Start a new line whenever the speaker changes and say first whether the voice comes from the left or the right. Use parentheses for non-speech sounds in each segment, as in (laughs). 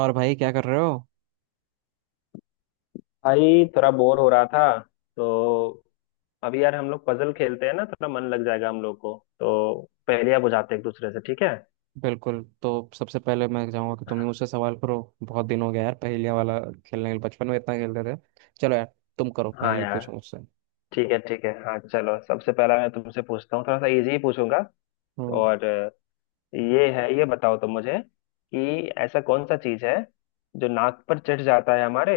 right: और भाई, क्या कर रहे हो?
left: भाई थोड़ा बोर हो रहा था। तो अभी यार हम लोग पजल खेलते हैं ना, थोड़ा मन लग जाएगा हम लोग को। तो पहेलियां बुझाते हैं एक दूसरे से, ठीक है।
right: बिल्कुल। तो सबसे पहले मैं चाहूंगा कि तुम ही मुझसे सवाल करो। बहुत दिन हो गया यार, पहेलियां वाला खेलने के, बचपन में इतना खेलते थे। चलो यार, तुम करो,
left: हाँ
right: पहेली
left: यार,
right: पूछो मुझसे।
left: ठीक है। हाँ चलो, सबसे पहला मैं तुमसे पूछता हूँ, थोड़ा सा इजी ही पूछूंगा।
right: हम्म
left: और अ, ये है, ये बताओ तुम मुझे, कि ऐसा कौन सा चीज है जो नाक पर चढ़ जाता है हमारे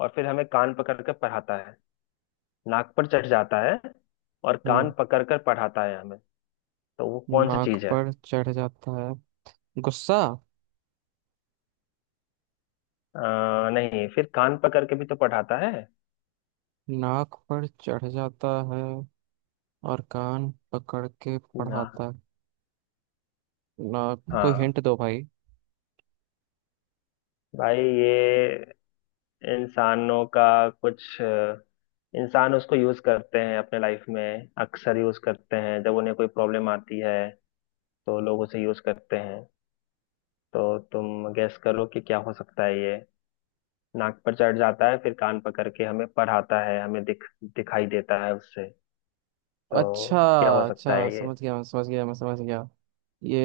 left: और फिर हमें कान पकड़ कर पढ़ाता है। नाक पर चढ़ जाता है और कान
right: हम्म
left: पकड़ कर पढ़ाता है हमें। तो वो कौन सी
right: नाक
left: चीज है।
right: पर चढ़ जाता है। गुस्सा।
left: अ, नहीं, फिर कान पकड़ के भी तो पढ़ाता है
right: नाक पर चढ़ जाता है और कान पकड़ के
left: ना।
right: पढ़ाता है। ना। कोई
left: हाँ
right: हिंट दो भाई।
left: भाई, ये इंसानों का कुछ इंसान उसको यूज करते हैं अपने लाइफ में, अक्सर यूज करते हैं जब उन्हें कोई प्रॉब्लम आती है तो लोग उसे यूज करते हैं। तो तुम गैस करो कि क्या हो सकता है ये। नाक पर चढ़ जाता है, फिर कान पकड़ के हमें पढ़ाता है, हमें दिखाई देता है उससे।
right: अच्छा।
left: तो क्या हो सकता
right: अच्छा,
left: है ये।
right: समझ गया। मैं समझ गया। ये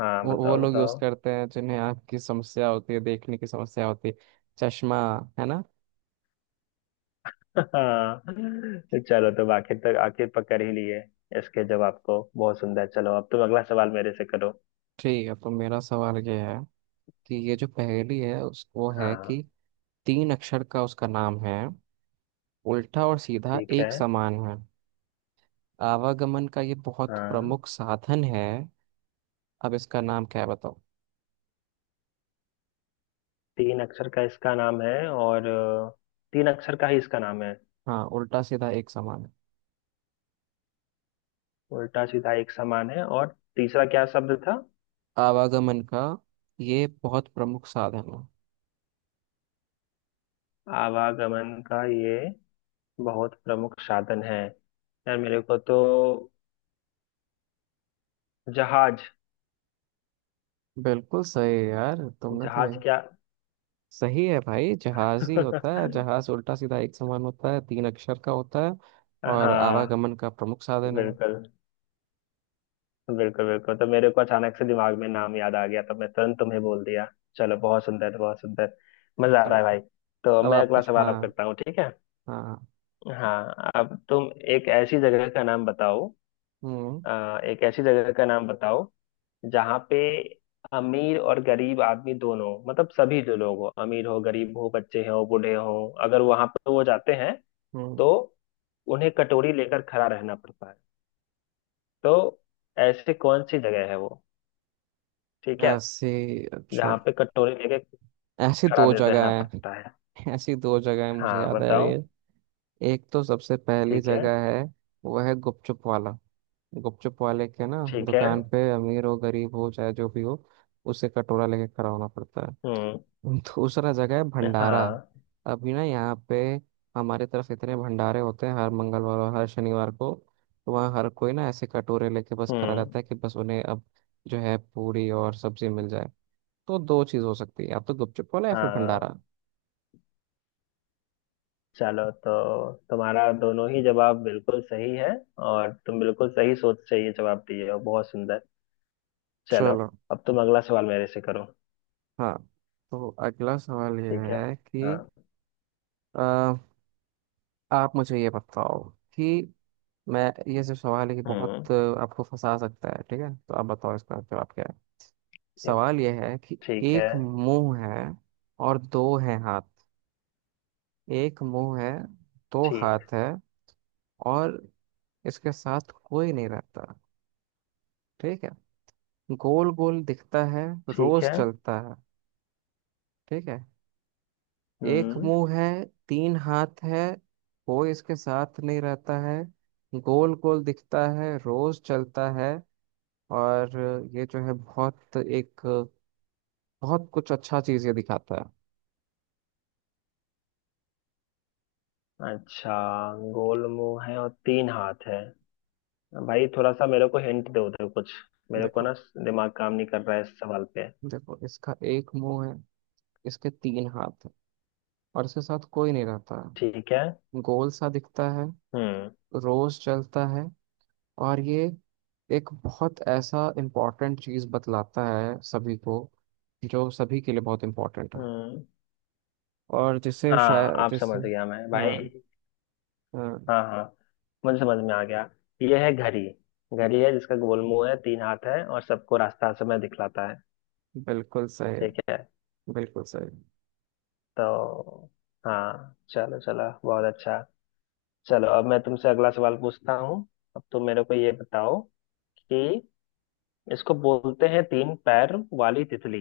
left: हाँ,
right: वो
left: बताओ
right: लोग यूज
left: बताओ।
right: करते हैं जिन्हें आँख की समस्या होती है, देखने की समस्या होती है। चश्मा। है ना।
left: हाँ चलो, तुम आखिर तक आखिर पकड़ ही लिए इसके जवाब को। बहुत सुंदर। चलो अब तुम अगला सवाल मेरे से करो।
right: ठीक है, तो मेरा सवाल ये है कि ये जो पहेली है उस, वो है
left: हाँ
right: कि तीन अक्षर का उसका नाम है, उल्टा और सीधा
left: ठीक है,
right: एक समान है, आवागमन का ये बहुत
left: हाँ।
right: प्रमुख साधन है। अब इसका नाम क्या है बताओ।
left: तीन अक्षर का इसका नाम है और तीन अक्षर का ही इसका नाम है।
right: हाँ, उल्टा सीधा एक समान है,
left: उल्टा सीधा एक समान है, और तीसरा क्या शब्द था।
right: आवागमन का ये बहुत प्रमुख साधन है।
left: आवागमन का ये बहुत प्रमुख साधन है। यार मेरे को तो जहाज।
right: बिल्कुल सही यार, तुमने तो
left: जहाज क्या।
right: सही है भाई। जहाज ही होता है।
left: (laughs)
right: जहाज उल्टा सीधा एक समान होता है, तीन अक्षर का होता है और
left: हाँ,
right: आवागमन का प्रमुख साधन है।
left: बिल्कुल। बिल्कुल। तो मेरे को अचानक से दिमाग में नाम याद आ गया तो मैं तुरंत तुम्हें बोल दिया। चलो, बहुत सुंदर बहुत सुंदर। मजा आ रहा
right: चलो।
left: है भाई। तो
right: अब
left: मैं
right: आप
left: अगला
right: कुछ।
left: सवाल अब
right: हाँ।
left: करता हूँ, ठीक है।
right: हाँ।
left: हाँ, अब तुम एक ऐसी जगह का नाम बताओ।
right: हम्म
left: एक ऐसी जगह का नाम बताओ, जहाँ पे अमीर और गरीब आदमी दोनों, मतलब सभी जो लोग हो, अमीर हो गरीब हो बच्चे हो बूढ़े हो, अगर वहां पर वो जाते हैं
right: हम्म
left: तो उन्हें कटोरी लेकर खड़ा रहना पड़ता है। तो ऐसी कौन सी जगह है वो, ठीक है।
right: ऐसी, अच्छा।
left: जहाँ पे कटोरी लेके
right: ऐसी
left: खड़ा
right: दो जगह
left: रहना
right: है।
left: पड़ता है।
right: (laughs) ऐसी दो जगह है, मुझे
left: हाँ
right: याद आ रही
left: बताओ।
right: है। एक तो सबसे पहली
left: ठीक है।
right: जगह है, वो है गुपचुप वाला। गुपचुप वाले के ना,
left: ठीक है।
right: दुकान पे, अमीर हो गरीब हो चाहे जो भी हो, उसे कटोरा लेके खड़ा होना पड़ता
left: हम्म।
right: है। दूसरा जगह है भंडारा।
left: हाँ।
right: अभी ना, यहाँ पे हमारे तरफ इतने भंडारे होते हैं हर मंगलवार और हर शनिवार को। तो वहाँ हर कोई ना ऐसे कटोरे लेके बस खड़ा
left: हम्म।
right: रहता है कि बस उन्हें अब जो है पूरी और सब्जी मिल जाए। तो दो चीज़ हो सकती है, या तो गुपचुप वाला या फिर
left: हाँ
right: भंडारा।
left: चलो, तो तुम्हारा दोनों ही जवाब बिल्कुल सही है, और तुम बिल्कुल सही सोच से ये जवाब दिए हो। बहुत सुंदर। चलो
right: चलो।
left: अब तुम अगला सवाल मेरे से करो।
right: हाँ, तो अगला सवाल ये
left: ठीक है।
right: है कि
left: हाँ।
right: अ, आप मुझे ये बताओ कि मैं, ये जो सवाल है कि
left: हम्म।
right: बहुत आपको फंसा सकता है। ठीक है, तो आप बताओ इसका जवाब क्या है।
left: ठीक।
right: सवाल यह है कि
left: ठीक है
right: एक मुंह है और दो हैं हाथ। एक मुंह है, दो
left: ठीक
right: हाथ है और इसके साथ कोई नहीं रहता। ठीक है। गोल गोल दिखता है,
left: ठीक
right: रोज
left: है।
right: चलता है। ठीक है। एक
left: हम्म।
right: मुंह है, तीन हाथ है, कोई इसके साथ नहीं रहता है, गोल गोल दिखता है, रोज चलता है। और ये जो है बहुत एक, बहुत कुछ अच्छा चीज ये दिखाता
left: अच्छा, गोल मुंह है और तीन हाथ है। भाई थोड़ा सा मेरे को हिंट दो, दो कुछ।
right: है।
left: मेरे को
right: देखो,
left: ना दिमाग काम नहीं कर रहा है इस सवाल पे।
right: देखो, इसका एक मुंह है, इसके तीन हाथ हैं और इसके साथ कोई नहीं रहता
left: ठीक है।
right: है। गोल सा दिखता है,
left: हम्म।
right: रोज चलता है और ये एक बहुत ऐसा इम्पोर्टेंट चीज़ बतलाता है सभी को, जो सभी के लिए बहुत इम्पोर्टेंट है।
left: हम्म।
right: और जिसे
left: हाँ,
right: शायद
left: आप
right: जिसे,
left: समझ गया मैं भाई।
right: हाँ। हाँ।
left: हाँ हाँ, मुझे समझ में आ गया। यह है घड़ी। घड़ी है जिसका गोल मुंह है, तीन हाथ है, और सबको रास्ता हर समय दिखलाता है।
right: बिल्कुल सही।
left: ठीक है।
right: बिल्कुल सही।
left: तो हाँ चलो चलो, बहुत अच्छा। चलो, अब मैं तुमसे अगला सवाल पूछता हूँ। अब तुम मेरे को ये बताओ, कि इसको बोलते हैं तीन पैर वाली तितली।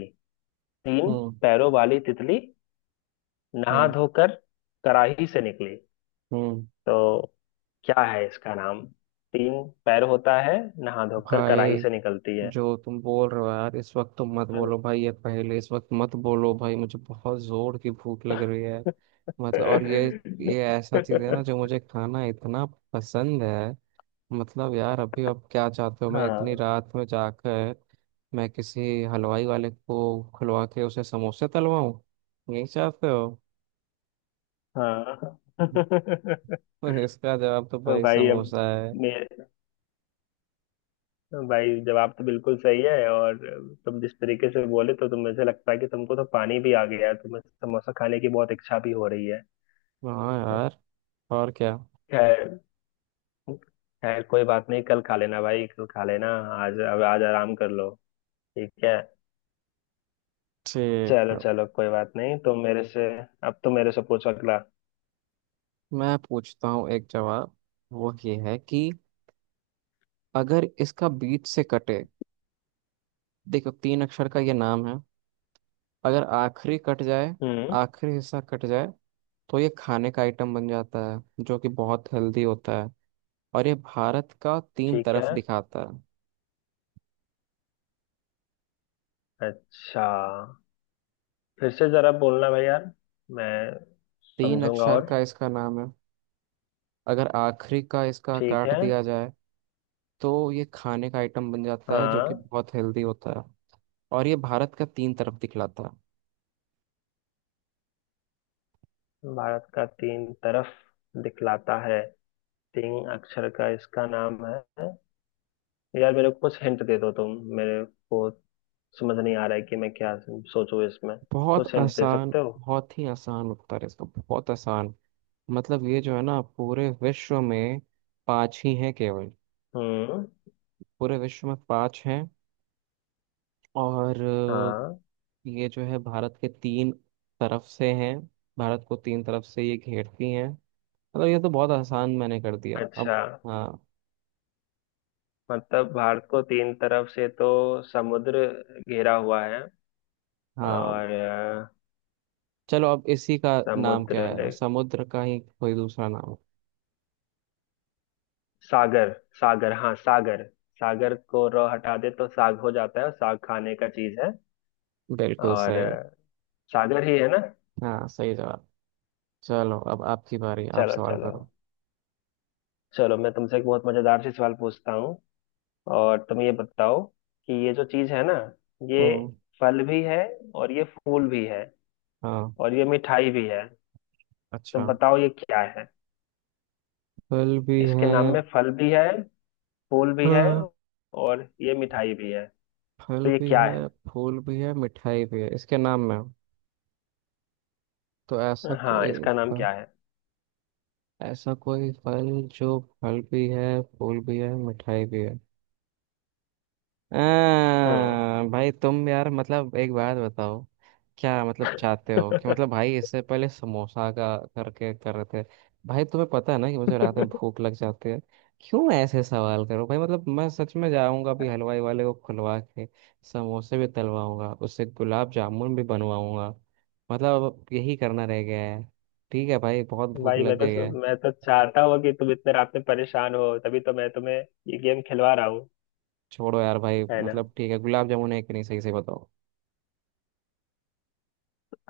left: तीन
right: हम्म
left: पैरों वाली तितली, नहा
right: हम्म
left: धोकर कराही से निकली।
right: हम्म
left: तो क्या है इसका नाम। तीन पैर होता है, नहा धोकर कराही
right: भाई
left: से निकलती है।
right: जो तुम बोल रहे हो यार इस वक्त, तो मत बोलो भाई ये, पहले इस वक्त मत बोलो भाई। मुझे बहुत जोर की भूख लग रही है।
left: (laughs)
right: मतलब, और ये ऐसा चीज है ना जो मुझे खाना इतना पसंद है। मतलब यार, अभी आप क्या चाहते हो, मैं इतनी
left: हाँ
right: रात में जाकर, मैं किसी हलवाई वाले को खुलवा के उसे समोसे तलवाऊं? यही चाहते हो?
left: हाँ।
right: (laughs) तो इसका जवाब तो
left: तो
right: भाई
left: भाई अब
right: समोसा है।
left: मेरे, भाई जवाब तो बिल्कुल सही है, और तुम जिस तरीके से बोले, तो तुम, मुझे लगता है कि तुमको तो पानी भी आ गया है, तुम्हें समोसा खाने की बहुत इच्छा भी हो रही है।
right: हाँ
left: तो
right: यार, और क्या।
left: खैर, खैर कोई बात नहीं, कल खा लेना भाई, कल खा लेना। आज अब आज आराम कर लो, ठीक है।
right: ठीक
left: चलो
right: है,
left: चलो, कोई बात नहीं, तो मेरे से, अब तो मेरे से पूछो अगला।
right: मैं पूछता हूँ एक जवाब। वो ये है कि अगर इसका बीच से कटे, देखो तीन अक्षर का ये नाम है, अगर आखिरी कट जाए,
left: हम्म।
right: आखिरी हिस्सा कट जाए, तो ये खाने का आइटम बन जाता है जो कि बहुत हेल्दी होता है। और ये भारत का तीन
left: ठीक है।
right: तरफ दिखाता है।
left: अच्छा, फिर से जरा बोलना भाई यार, मैं
right: तीन
left: समझूंगा।
right: अक्षर
left: और
right: का इसका नाम है, अगर आखिरी का इसका
left: ठीक
right: काट
left: है,
right: दिया जाए तो ये खाने का आइटम बन जाता है जो कि
left: हाँ।
right: बहुत हेल्दी होता है, और ये भारत का तीन तरफ दिखलाता है।
left: भारत का तीन तरफ दिखलाता है, तीन अक्षर का इसका नाम है। यार मेरे को कुछ हिंट दे दो तुम, मेरे को समझ नहीं आ रहा है कि मैं क्या सोचूं इसमें,
right: बहुत
left: कुछ हिंट दे
right: आसान।
left: सकते हो।
right: बहुत ही आसान उत्तर है इसका, बहुत आसान। मतलब ये जो है ना, पूरे विश्व में पांच ही हैं केवल।
left: हम्म।
right: पूरे विश्व में पांच हैं और
left: हाँ।
right: ये जो है भारत के तीन तरफ से हैं, भारत को तीन तरफ से ये घेरती हैं। मतलब ये तो बहुत आसान मैंने कर दिया अब।
left: अच्छा,
right: हाँ।
left: मतलब भारत को तीन तरफ से तो समुद्र घेरा हुआ है।
right: हाँ,
left: और अ,
right: चलो अब इसी का नाम क्या
left: समुद्र
right: है,
left: ले,
right: समुद्र का ही कोई दूसरा नाम।
left: सागर। सागर, हाँ सागर। सागर को र हटा दे तो साग हो जाता है, और साग खाने का चीज है।
right: बिल्कुल
left: और
right: सही।
left: अ, सागर ही है ना।
right: हाँ, सही जवाब। चलो अब आपकी बारी, आप
left: चलो
right: सवाल
left: चलो,
right: करो।
left: चलो मैं तुमसे एक बहुत मजेदार सी सवाल पूछता हूँ। और तुम ये बताओ, कि ये जो चीज है ना, ये
right: हम्म।
left: फल भी है, और ये फूल भी है,
right: हाँ।
left: और ये मिठाई भी है। तो
right: अच्छा।
left: बताओ ये क्या है।
right: फल भी
left: इसके
right: है।
left: नाम में फल भी है, फूल भी है,
right: हाँ।
left: और ये मिठाई भी है।
right: फल
left: तो ये
right: भी
left: क्या है।
right: है, फूल भी है, मिठाई भी है इसके नाम में हो। तो ऐसा
left: हाँ,
right: कोई
left: इसका नाम
right: फल,
left: क्या है।
right: ऐसा कोई फल जो फल भी है, फूल भी है, मिठाई भी है। आ,
left: हम्म।
right: भाई तुम यार, मतलब एक बात बताओ, क्या मतलब
left: (laughs)
right: चाहते हो कि, मतलब भाई, इससे पहले समोसा का करके कर रहे थे। भाई तुम्हें पता है ना कि मुझे रात में भूख लग जाती है। क्यों ऐसे सवाल करो भाई? मतलब मैं सच में जाऊंगा अभी हलवाई वाले को खुलवा के, समोसे भी तलवाऊंगा उससे, गुलाब जामुन भी बनवाऊंगा। मतलब अब यही करना रह गया है। ठीक है भाई, बहुत भूख
left: भाई
right: लग
left: मैं
right: गई
left: तो
right: है।
left: मैं तो चाहता हूँ कि तुम इतने रात में परेशान हो, तभी तो मैं तुम्हें ये गेम खिलवा रहा हूँ,
right: छोड़ो यार भाई,
left: है ना।
right: मतलब ठीक है, गुलाब जामुन है कि नहीं सही से बताओ।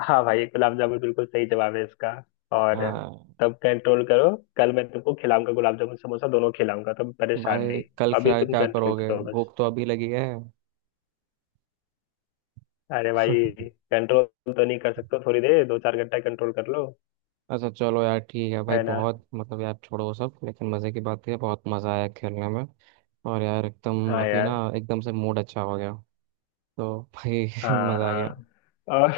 left: हाँ भाई, गुलाब जामुन बिल्कुल सही जवाब है इसका। और
right: हाँ
left: तब कंट्रोल करो, कल मैं तुमको खिलाऊंगा, गुलाब जामुन समोसा दोनों खिलाऊंगा, तुम परेशान
right: भाई,
left: नहीं।
right: कल
left: अभी
right: खिला के
left: तुम
right: क्या
left: कंट्रोल
right: करोगे,
left: करो बस।
right: भूख तो अभी लगी है। (laughs)
left: अरे भाई, कंट्रोल तो नहीं कर सकते थोड़ी देर, दो चार घंटा कंट्रोल कर लो।
right: अच्छा, चलो यार ठीक है भाई,
left: है ना।
right: बहुत मतलब यार, छोड़ो वो सब। लेकिन मज़े की बात है, बहुत मज़ा आया खेलने में। और यार एकदम,
left: हाँ
right: अभी ना
left: यार।
right: एकदम से मूड अच्छा हो गया। तो भाई, (laughs)
left: हाँ
right: मज़ा आ गया।
left: हाँ। और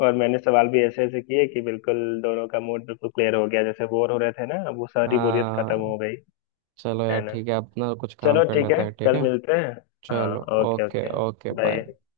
left: और मैंने सवाल भी ऐसे ऐसे किए कि बिल्कुल दोनों का मूड बिल्कुल क्लियर हो गया, जैसे बोर हो रहे थे ना, अब वो सारी बोरियत
right: आ,
left: खत्म हो गई।
right: चलो यार
left: है ना।
right: ठीक है, अपना कुछ काम
left: चलो
right: कर
left: ठीक
right: लेते
left: है,
right: हैं, ठीक
left: कल
right: है।
left: मिलते हैं। हाँ,
right: चलो।
left: Okay
right: okay,
left: okay,
right: okay, bye.
left: Bye.